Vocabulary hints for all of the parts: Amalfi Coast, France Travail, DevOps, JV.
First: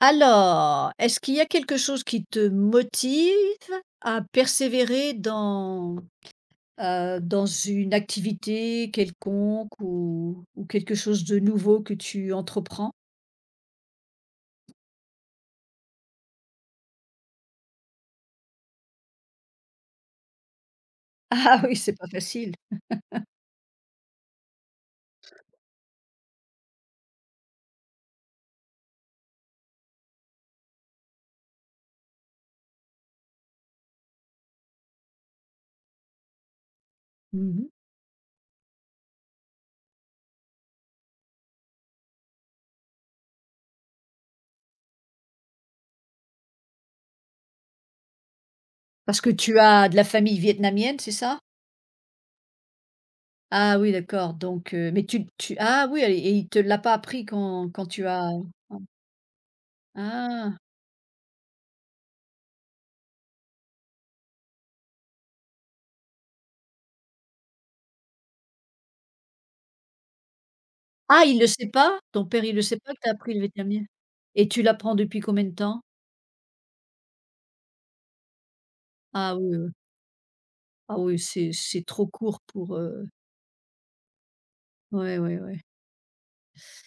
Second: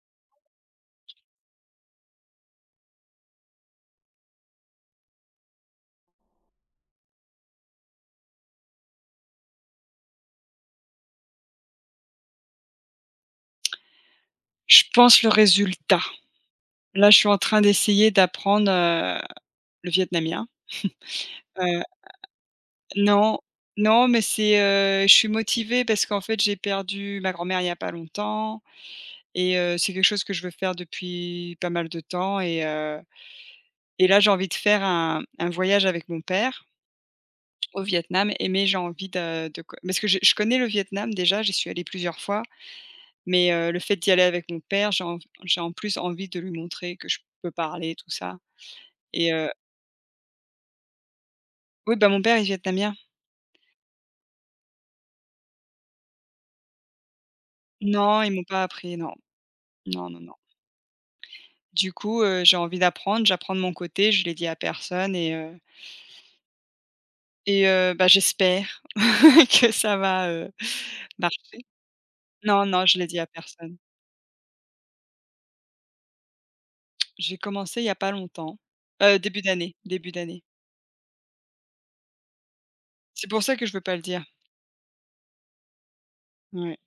Alors, est-ce qu'il y a quelque chose qui te motive à persévérer dans, dans une activité quelconque ou quelque chose de nouveau que tu entreprends? Je pense le résultat. Là, je suis en train d'essayer d'apprendre, le vietnamien. Ah oui, Heu, c'est pas facile. non, non, mais c'est, je suis motivée parce qu'en fait, j'ai perdu ma grand-mère il y a pas longtemps c'est quelque chose que je veux faire depuis pas mal de temps et là, j'ai envie de faire un voyage avec mon père Mmh. au Vietnam. Et mais j'ai envie de co parce que je connais le Vietnam déjà, j'y suis allée plusieurs fois, mais le fait d'y aller avec mon père, j'ai en plus envie de lui montrer que je peux parler, tout ça Parce que et heu tu as de la famille vietnamienne, c'est ça? oui, bah, mon père est vietnamien. Ah oui, d'accord, donc mais tu ah oui et il te l'a pas appris quand tu Non, ils as m'ont pas appris, non. Non, non, non. ah! Du coup, j'ai envie d'apprendre, j'apprends de mon côté, je l'ai dit à personne bah, j'espère que ça va, Ah, il le marcher. sait pas? Ton père, il le Non, sait non, pas je que l'ai tu as dit à appris le personne. vietnamien? Et tu l'apprends depuis combien de temps? J'ai commencé il y a pas longtemps, Ah début oui, oui. d'année, début d'année. Ah oui, c'est trop court pour, C'est pour ça que je veux pas le dire. ouais, ouais, ouais. Ouais.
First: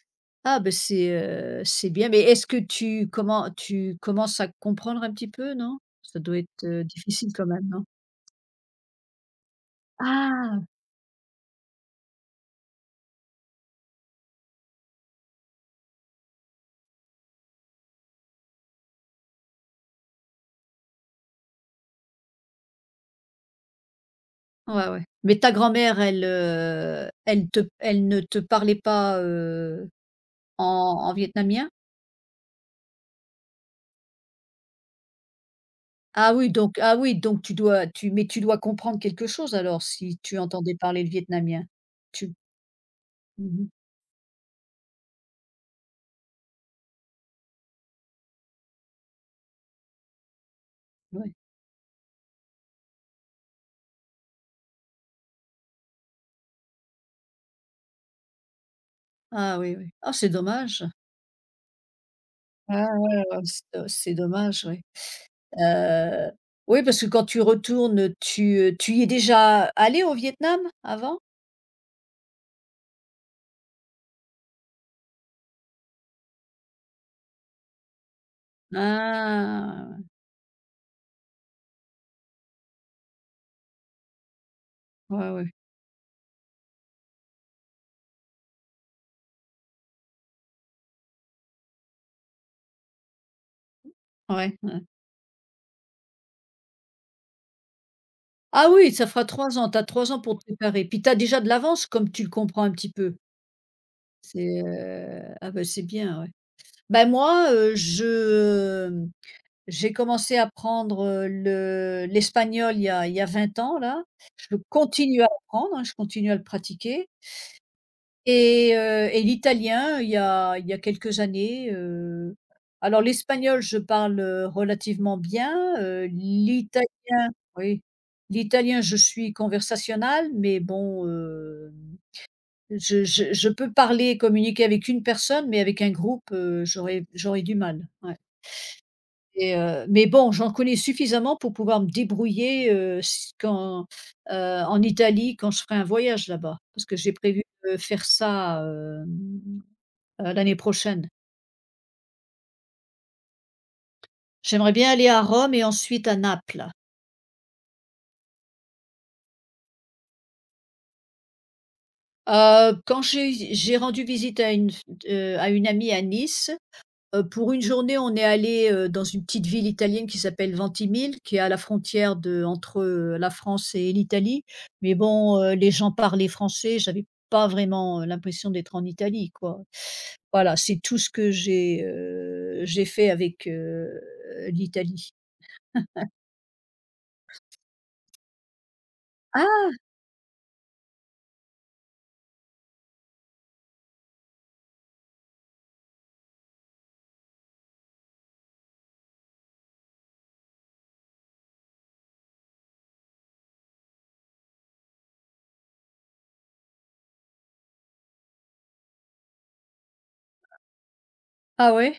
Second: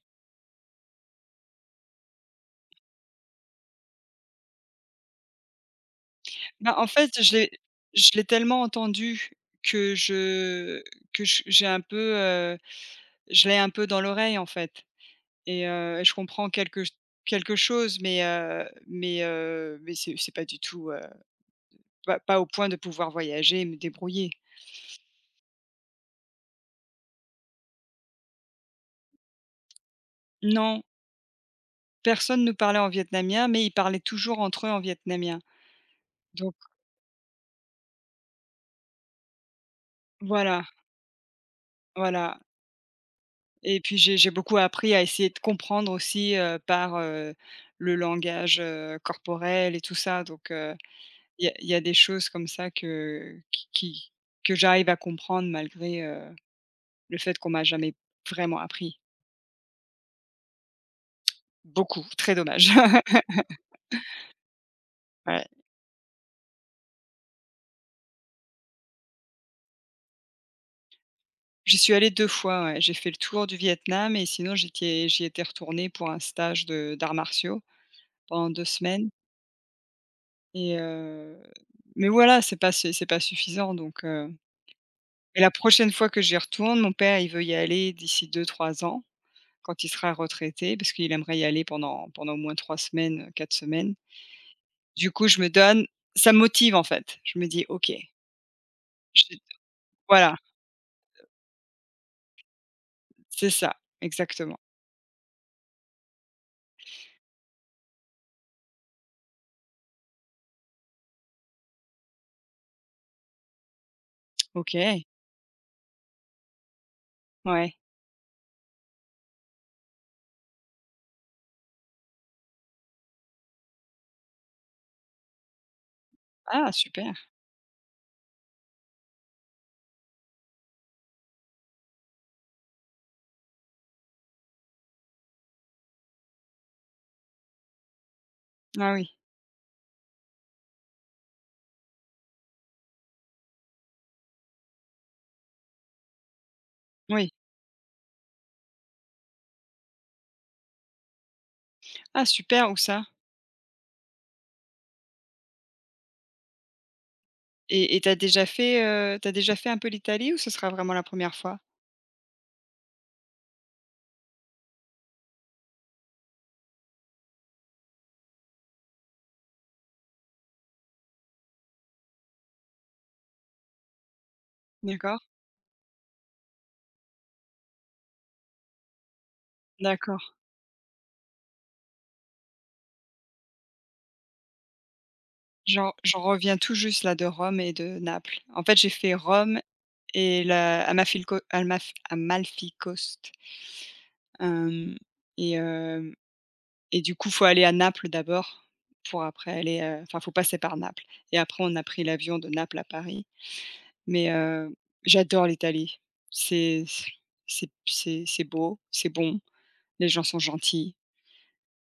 Ah ben c'est bien, mais est-ce que tu comment tu commences à comprendre un petit peu, non? Ça doit être, Bah, en fait, difficile quand même, non? je l'ai tellement entendu que Ah! je que j'ai un peu, je l'ai un peu dans l'oreille, en fait je comprends quelque chose, mais mais c'est pas du tout, pas au point de pouvoir voyager et me débrouiller. Ouais, ouais. Mais ta grand-mère, elle, elle te elle ne te parlait pas, en Non, en vietnamien? personne ne parlait en vietnamien, mais ils parlaient toujours entre eux en vietnamien. Donc Ah oui, donc tu dois tu mais tu dois comprendre quelque chose alors si tu voilà, entendais parler le vietnamien? Tu. voilà. Mmh. Et puis j'ai beaucoup appris à essayer de comprendre aussi, par, le langage, corporel et tout ça, donc heu. Ouais. Il y a des choses comme ça que qui que j'arrive à comprendre malgré, le fait qu'on m'a jamais vraiment appris Ah oui, oui. Ah c'est dommage. beaucoup, très dommage. Ah ouais, ouais, oh, c'est dommage, oui. Ouais. Heu, oui, parce que quand tu retournes, tu y es déjà allé au Vietnam avant? J'y suis allée 2 fois, ouais. J'ai fait le tour du Vietnam et sinon j'y étais retournée pour un stage de d'arts martiaux pendant 2 semaines Ah! et heu, mais voilà, c'est pas suffisant donc heu. Ouais, Et ouais. la prochaine fois que j'y retourne, mon père, il veut y aller d'ici deux trois ans, quand il sera retraité, parce qu'il aimerait y aller pendant au moins 3 semaines, 4 semaines. Ouais, ouais. Du coup, je me donne ça me motive, en fait. Je me dis : « OK, Ah oui, ça fera je » 3 ans, tu as 3 ans voilà, pour te préparer. Puis tu as déjà de l'avance comme tu le comprends un petit peu. c'est ça, exactement. C'est, ah ben c'est bien, ouais. Bah, moi, je, j'ai commencé à apprendre, le l'espagnol il y a 20 ans là. Je OK, continue à apprendre, hein, je continue à le pratiquer. ouais. Et l'italien, il y a quelques années, alors l'espagnol, je parle, relativement bien, Ah super! l'italien oui, l'italien, je suis conversationnelle, mais bon, je peux parler et communiquer avec une personne, mais avec un groupe, j'aurais du mal, ouais Ah oui, et mais bon, j'en connais suffisamment pour pouvoir me débrouiller, s quand, en Italie, quand je ferai un voyage là-bas. Parce que j'ai oui. prévu de faire ça, hem l'année prochaine. Ah super, où ça? J'aimerais bien aller à Rome et ensuite à Naples. Et tu as déjà fait, tu as déjà fait un peu l'Italie ou ce sera vraiment la première fois? Quand j'ai rendu visite à une f à une amie à Nice, pour une journée, on est allé dans une petite ville italienne qui s'appelle Ventimille, qui est à la frontière de entre, la France et l'Italie. Mais D'accord, bon, les gens parlaient français, j'avais pas vraiment, l'impression d'être en Italie, quoi. d'accord. Voilà, c'est tout ce que j'ai fait avec, l'Italie. J'en reviens tout juste là de Rome et de Naples. En fait, j'ai fait Rome Ah! et la Amafilco Almaf Amalfi Coast, hem et hem. Et du coup, faut aller à Naples d'abord pour après aller, enfin, faut passer par Naples et après on a pris l'avion de Naples à Paris. Mais, j'adore l'Italie. C'est c c'est beau, c'est bon, les gens sont gentils. Ah ouais?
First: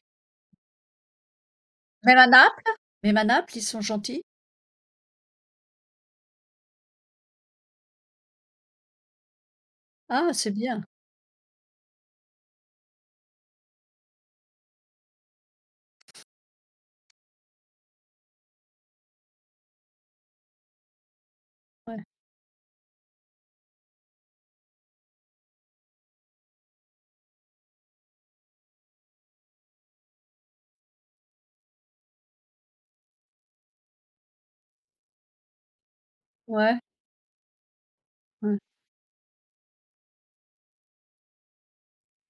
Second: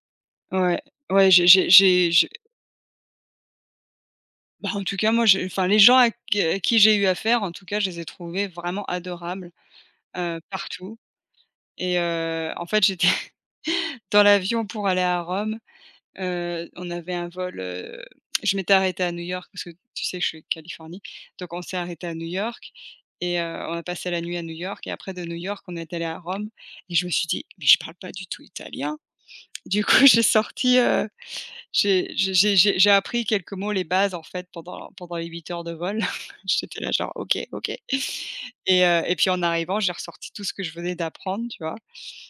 Ouais, ouais, Même à j'ai Naples? Même à Naples, ils sont gentils? bah, en tout cas, moi, j'ai enfin, les gens à qui j'ai eu affaire, en tout cas, je les ai trouvés vraiment adorables, Ah, c'est bien. partout en fait, j'étais dans l'avion pour aller à Rome. On avait un vol, je m'étais arrêtée à New York parce que tu sais, que je suis de Californie, donc on s'est Ouais, arrêté à New York et heu, on a passé la nuit à New York et après de New York, on est allé à Rome et je me suis dit : « Mais je parle pas du tout italien ». Du coup, j'ai sorti, j'ai appris quelques mots, les bases en fait pendant les 8 heures de vol. ouais, J'étais là genre : « OK, OK » ouais, et puis en arrivant, j'ai ressorti tout ce que je venais d'apprendre, tu vois?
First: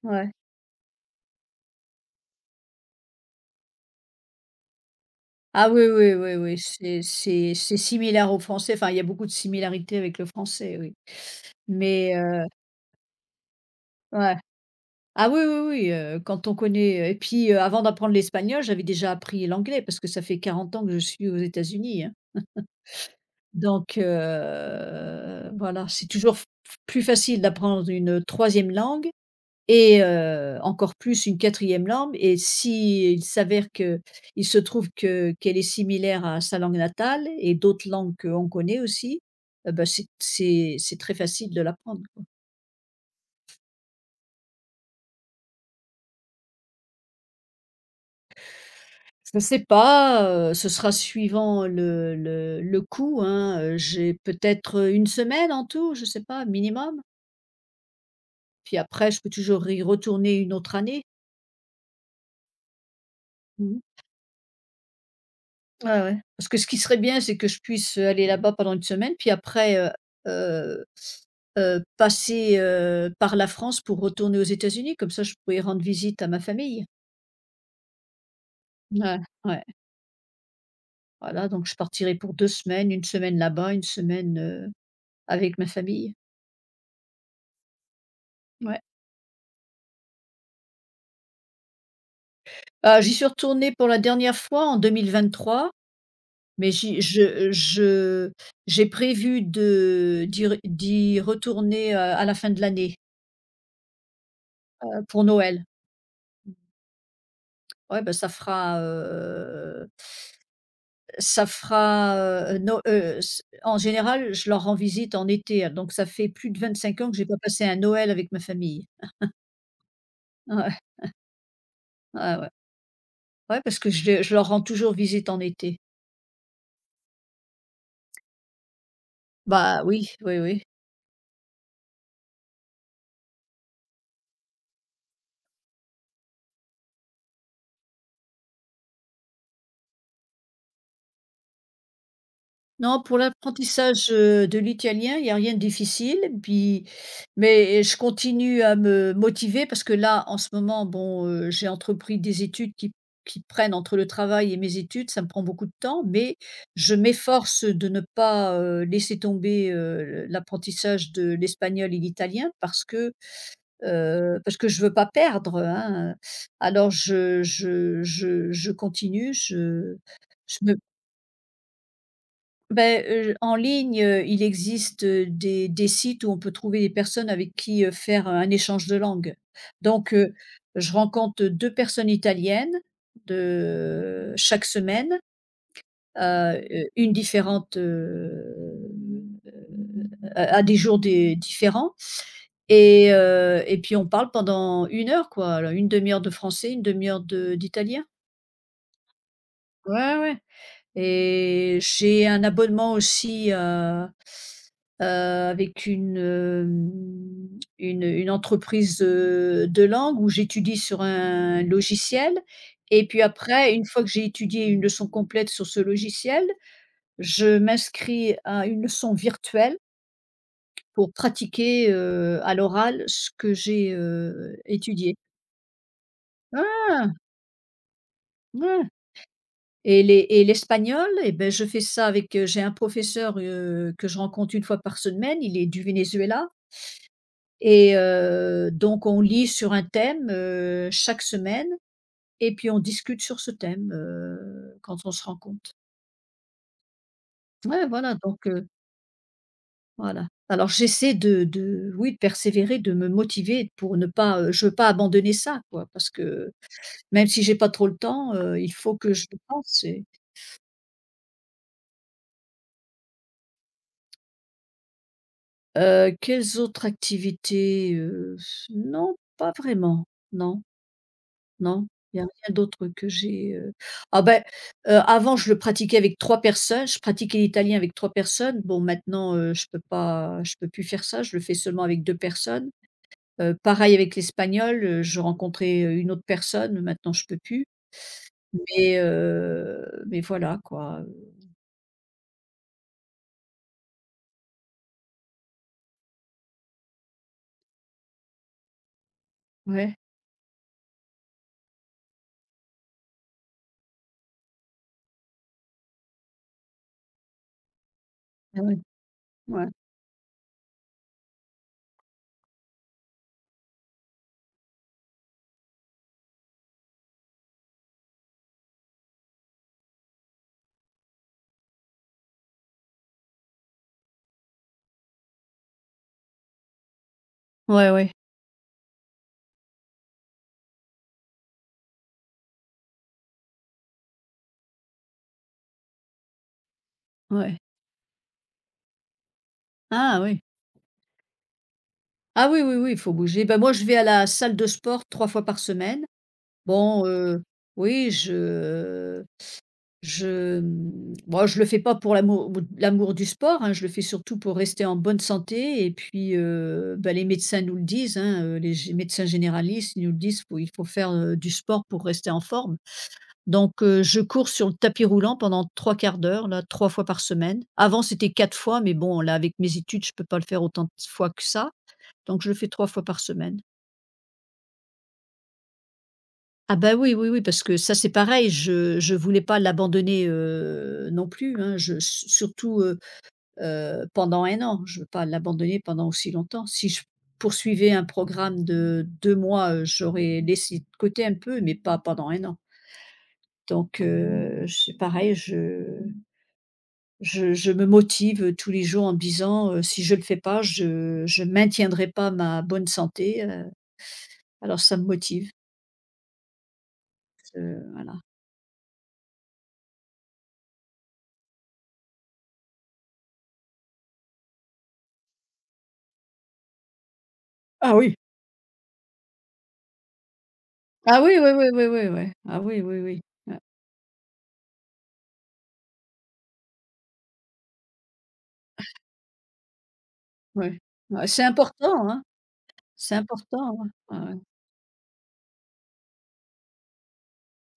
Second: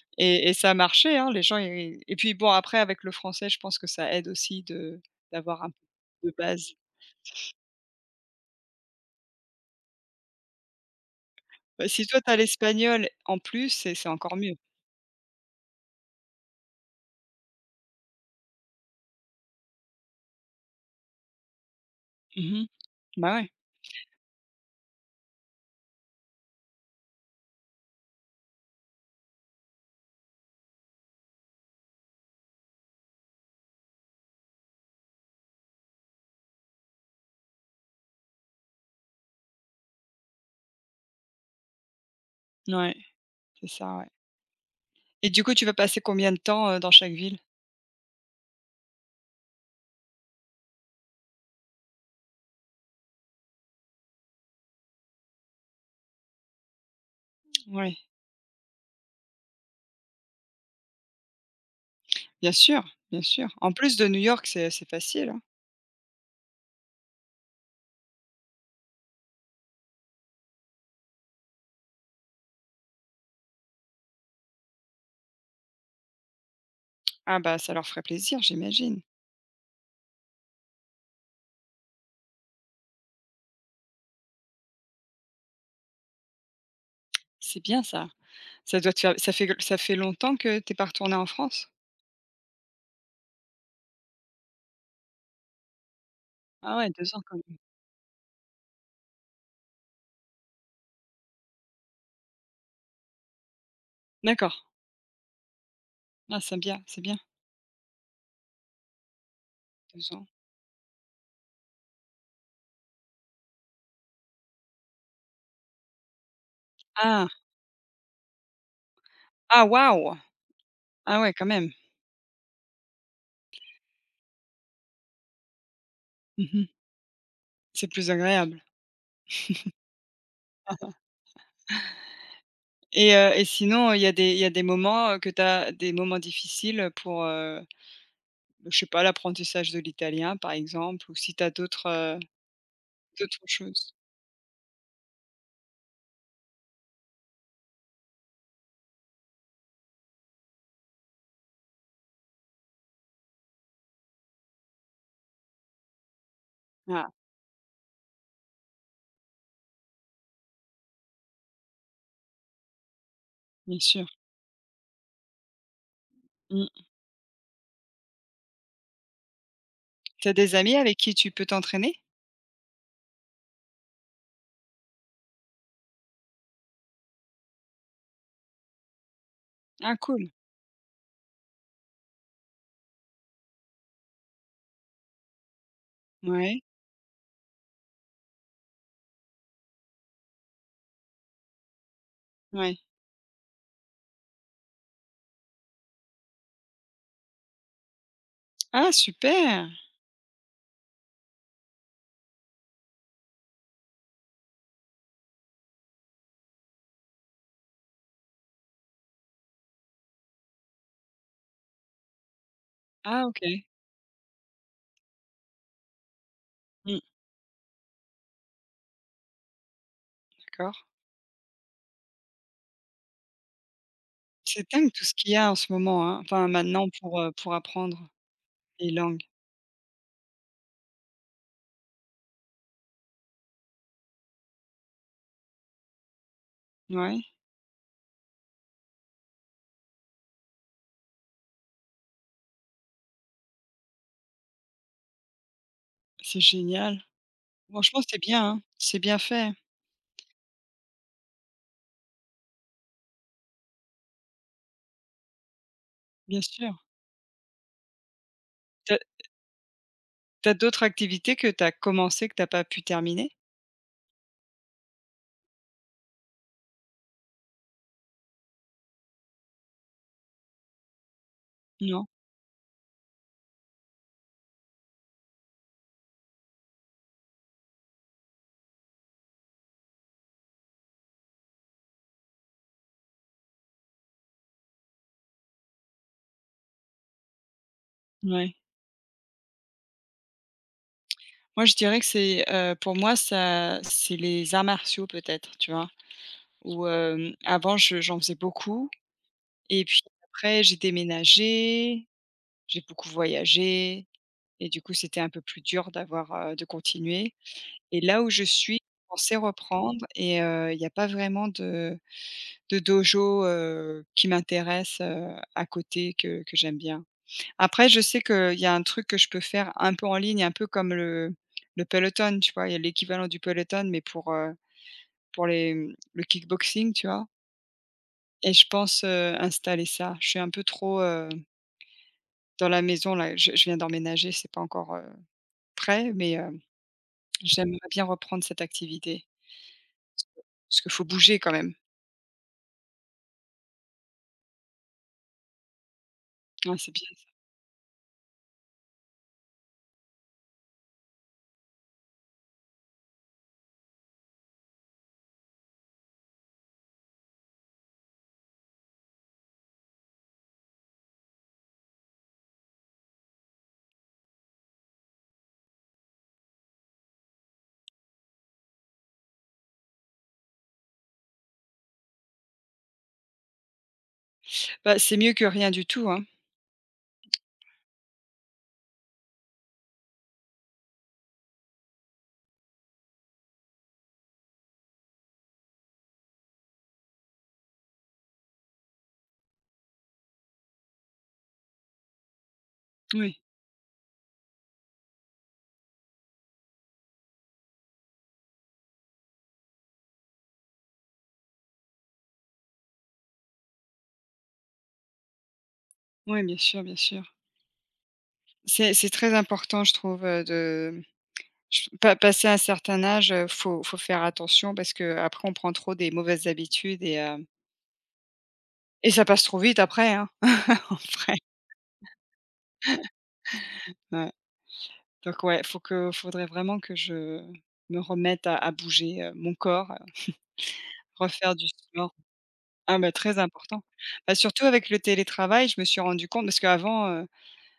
ouais. Et ça a marché, hein, les gens i et puis bon après avec le français, je pense que ça aide aussi de d'avoir Ah un oui, oui, peu oui, de oui, base. c'est similaire au français, enfin, il y a beaucoup de similarités avec le français, oui. Bah, si Mais toi t'as l'espagnol en plus, c'est encore ouais. mieux. Ah oui, oui, oui, quand on connaît, et puis, avant d'apprendre l'espagnol, j'avais déjà appris l'anglais parce que ça fait 40 ans que je suis aux États-Unis, hein. Mmh. Bah, ouais. Donc voilà, c'est toujours f plus facile d'apprendre une troisième langue. Et encore plus une quatrième langue et s'il s'avère que il se trouve que qu'elle est similaire à sa langue natale et d'autres langues qu'on connaît aussi, bah, c'est très facile de l'apprendre, quoi. Ouais, c'est ça, ouais. Et du coup, tu vas passer combien de temps, dans chaque ville? Je ne sais pas, ce sera suivant le coût, hein, j'ai peut-être, une semaine en tout, je ne sais pas, minimum. Ouais, Puis après je peux toujours y retourner une autre année. bien sûr, bien sûr. En Mmh. plus de New York, c'est facile, hein? Ouais, ouais. Parce que ce qui serait bien, c'est que je puisse, aller là-bas pendant une semaine, puis après, heu passer, par la France pour retourner aux États-Unis. Comme ça, je pourrais rendre visite à ma famille. Ah bah, ça leur ferait plaisir, j'imagine. Ouais, ouais. Voilà, donc je partirai pour 2 semaines, une semaine là-bas, une semaine, avec ma famille. C'est bien ça. Ouais. Ça doit te faire ça fait longtemps que t'es es pas retournée en France? Ah, j'y suis retournée pour la dernière fois en 2023, mais Ah ouais, j'y 2 ans quand même. je j'ai prévu de d'y re d'y retourner, à la fin de l'année, D'accord. Pour Noël. Ah, c'est bien, Ouais, bah, deux ans. ça fera, no s en général, je leur rends visite en été, hein, donc ça fait plus de 25 ans que j'ai Ah! pas passé un Noël avec ma famille. Ah waouh! Ouais, Ah ouais, quand même. ouais, ouais. Ouais, parce que je leur rends toujours visite en été. Mmh. C'est plus agréable. Bah, oui, oui, oui. Et sinon, il y a des moments, que tu as des moments difficiles pour, je sais pas, l'apprentissage de l'italien, par exemple, ou si tu as d'autres, Non, pour d'autres choses? l'apprentissage, de l'italien, il y a rien de difficile, puis mais je continue à me motiver parce que là, en ce moment, bon, j'ai entrepris des études qui prennent entre le travail et mes études, ça me prend beaucoup de temps, mais je Ah, m'efforce de ne pas, laisser tomber, l'apprentissage de l'espagnol et l'italien bien sûr. Parce que je veux pas perdre, hein, Mmh. alors je continue, Tu as des je amis me avec qui tu peux t'entraîner? Beh, en ligne, il existe, des sites où on peut trouver des personnes avec qui, faire, un échange de langue. Ah Donc cool. Je rencontre 2 personnes italiennes de chaque semaine, Ouais, heu, une différente, à des jours des différents ouais. et puis on parle pendant 1 heure quoi, alors 1/2 heure de français, une demi heure de d'italien. Ah super! Ouais, ouais. Et j'ai un abonnement aussi, avec une, une entreprise, de langue où j'étudie sur un logiciel et puis Ah OK. après une fois que j'ai étudié une leçon complète sur ce logiciel, Mmh, je m'inscris à une leçon virtuelle d'accord. pour pratiquer, à l'oral ce que j'ai, C'est dingue tout ce étudié. qu'il y a en ce moment, hein, enfin maintenant Ah! Pour apprendre Ouais. les langues. Et l'espagnol, et ben je fais ça avec, j'ai un professeur, que je rencontre une fois par semaine, il est du Venezuela Ouais, et donc on lit sur un thème, chaque semaine et puis on discute sur ce thème, quand on se rencontre. c'est génial. Ouais, Franchement, voilà, c'est bien, donc hein, c'est bien fait. voilà. Alors j'essaie de oui, de persévérer, de me motiver pour ne pas, je veux pas abandonner ça, quoi, parce Bien que sûr. même si j'ai pas trop le temps, il T'as faut que as je le pense. d'autres activités que t'as commencé, que t'as pas pu terminer? Quelles autres activités? Non, pas vraiment. Non, non, Non? il n'y a rien d'autre que j'ai, ah ben, avant je le pratiquais avec 3 personnes, je pratiquais l'italien avec 3 personnes. Bon maintenant, je peux pas je peux plus faire ça, je le fais seulement avec 2 personnes. Pareil avec l'espagnol, je rencontrais, une autre personne, maintenant je peux plus. Ouais. Mais voilà quoi, Moi, je dirais que c'est, pour moi, ça c'est les arts martiaux peut-être, tu vois? Où, hem, avant, je j'en faisais beaucoup et ouais, puis après, j'ai déménagé, j'ai beaucoup voyagé et du coup, c'était un peu plus dur d'avoir, de continuer et là où je Ah suis, ouais, je pensais ouais. reprendre il y a pas vraiment de dojo, qui m'intéresse, à côté que j'aime bien. Après, je sais qu'il y a un truc que je peux faire un peu en ligne, un peu comme le Peloton, tu vois? Il y a l'équivalent du Peloton, mais pour les, mmh, le kickboxing, tu vois? Ouais, ouais, Et je pense, installer ça. Je suis un peu trop, dans la maison là. Je viens d'emménager, c'est pas encore, prêt, mais, ouais. j'aimerais bien reprendre cette activité. Ah oui! Parce qu'il faut bouger quand même. Ah oui, oui, oui, il faut bouger. Ben moi, je vais à la salle de sport 3 fois par semaine. Ouais, c'est bien. Bon, oui, je, moi, je le fais pas pour l'amour du sport, hein, je le fais surtout pour rester en bonne santé et puis, bah, les médecins nous le disent, hein, les gé médecins généralistes, ils nous le disent, faut il faut faire, du sport pour rester en forme. Donc je cours sur le tapis roulant pendant 3 quarts d'heure, là, 3 fois par semaine. Avant, c'était 4 fois, mais bon, là, avec mes études, je peux pas le faire autant de fois que ça, donc je le fais 3 fois par semaine. Bah, c'est mieux que rien du tout, hein. Ah bah, oui, oui, oui, parce que ça, c'est pareil, je voulais pas l'abandonner, non plus, hein. Je su surtout, pendant 1 an, je veux pas l'abandonner pendant aussi longtemps. Si je poursuivais un programme de 2 mois, j'aurais laissé de côté un peu, mais pas pendant 1 an. Oui, Donc c'est pareil, je me motive, tous les jours en me disant, «Si je le fais pas, je maintiendrai pas ma bonne santé», alors ça me motive, oui, bien sûr, bien sûr. Voilà. C'est très important, je trouve, de Je pa passé un certain âge, faut faire attention parce que après on prend trop des mauvaises habitudes et hem Ah oui! et ça passe trop vite après, hein, en Ah vrai. oui, oui, oui, oui, oui, oui. Ah oui, oui, oui. Ouais, Ouais, donc ouais, faut que faudrait vraiment que je me remette à bouger, mon corps, ouais. Ouais, c'est refaire du important, sport. hein. Ah bah, C'est très important, important. hein. Ouais, Bah, ouais. surtout avec le télétravail, je me suis rendu compte parce qu'avant,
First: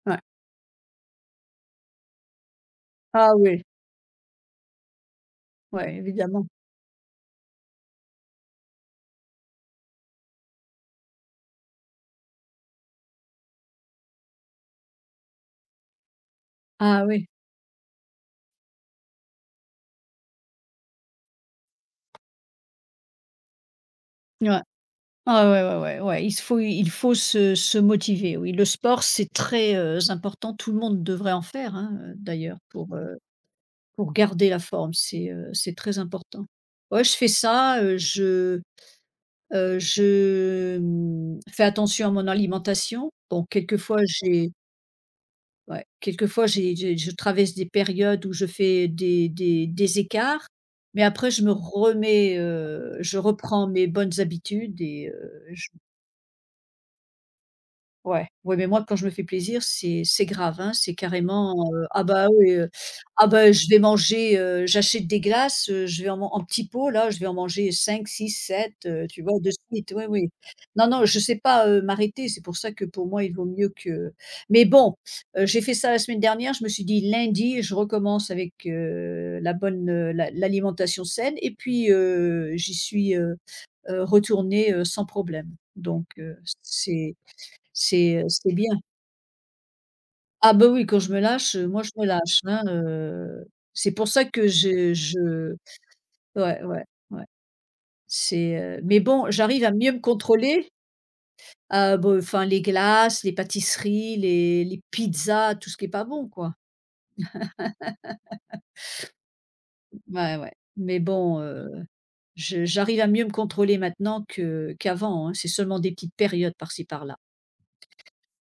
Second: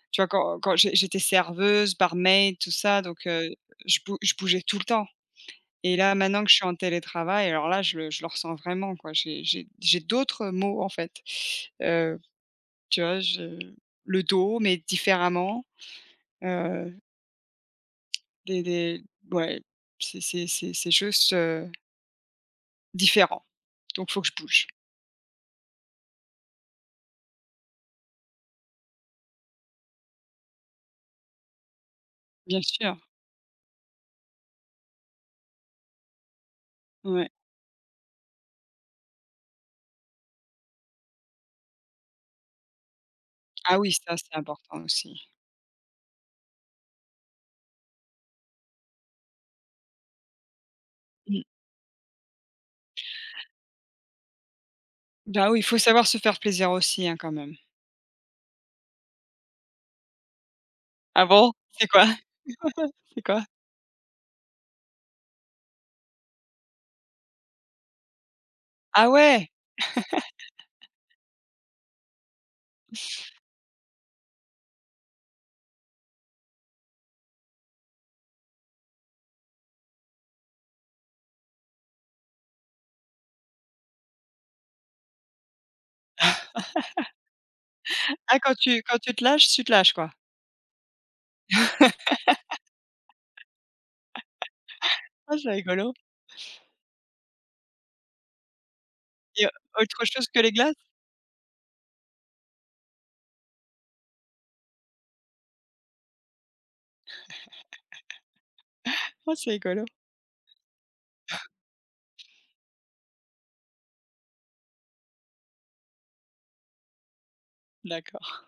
Ouais. tu vois, quand j'étais serveuse, barmaid, tout ça, donc Ah oui, je bougeais tout le temps. Et ouais, là, maintenant évidemment. que je suis en télétravail, alors là, je le ressens vraiment, quoi. J'ai d'autres mots en fait. Heu, tu vois, je le dos, mais différemment, heu, Ah oui. Des ouais, c'est juste, différent. Donc faut que je Ouais. bouge. Ah ouais, ouais, ouais, ouais. Il faut se motiver, oui. Le sport, c'est très, important. Tout le monde devrait en faire, hein, d'ailleurs Bien sûr, pour garder la forme. C'est très important. Ouais, je fais ouais. ça, je, fais attention à mon alimentation. Bon, Ah oui, quelquefois ça, c'est j'ai important aussi. Ouais, quelquefois, j'ai je traverse des périodes où je fais des écarts, mais après Mmh. je me remets, je reprends mes bonnes habitudes Bah, oui, il faut savoir se faire plaisir aussi, hein, quand même. Ouais, ouais, mais moi quand je me fais plaisir, c'est grave, hein, c'est Ah bon? carrément, C'est «Ah quoi? bah, oui, C'est ah quoi? bah, je vais manger, j'achète des glaces, je vais en petit pot là, je vais en manger cinq, six, sept, Ah tu vois? ouais? De suite, oui, oui. Non, non, je sais pas, m'arrêter, c'est pour ça que pour moi il vaut mieux que mais bon, j'ai fait ça la semaine dernière, je me suis dit: «Lundi, je recommence avec, la bonne, l'alimentation saine» et puis, j'y suis, retournée, sans problème. Donc, Ah c'est quand bien. tu te lâches, tu te lâches, quoi? Ah bah oui, quand je me lâche, moi je me lâche, hein, c'est pour ça que Ah, c'est je rigolo. ouais, ouais, ouais, c'est, mais bon, Il j'arrive à mieux me autre chose que les contrôler, glaces? à be enfin les glaces, les pâtisseries, les pizzas, tout ce qui est pas bon, quoi. Ah, c'est rigolo. Ouais, ouais, mais bon, je j'arrive à mieux me contrôler maintenant que qu'avant, hein, c'est seulement des petites périodes par-ci par-là. D'accord.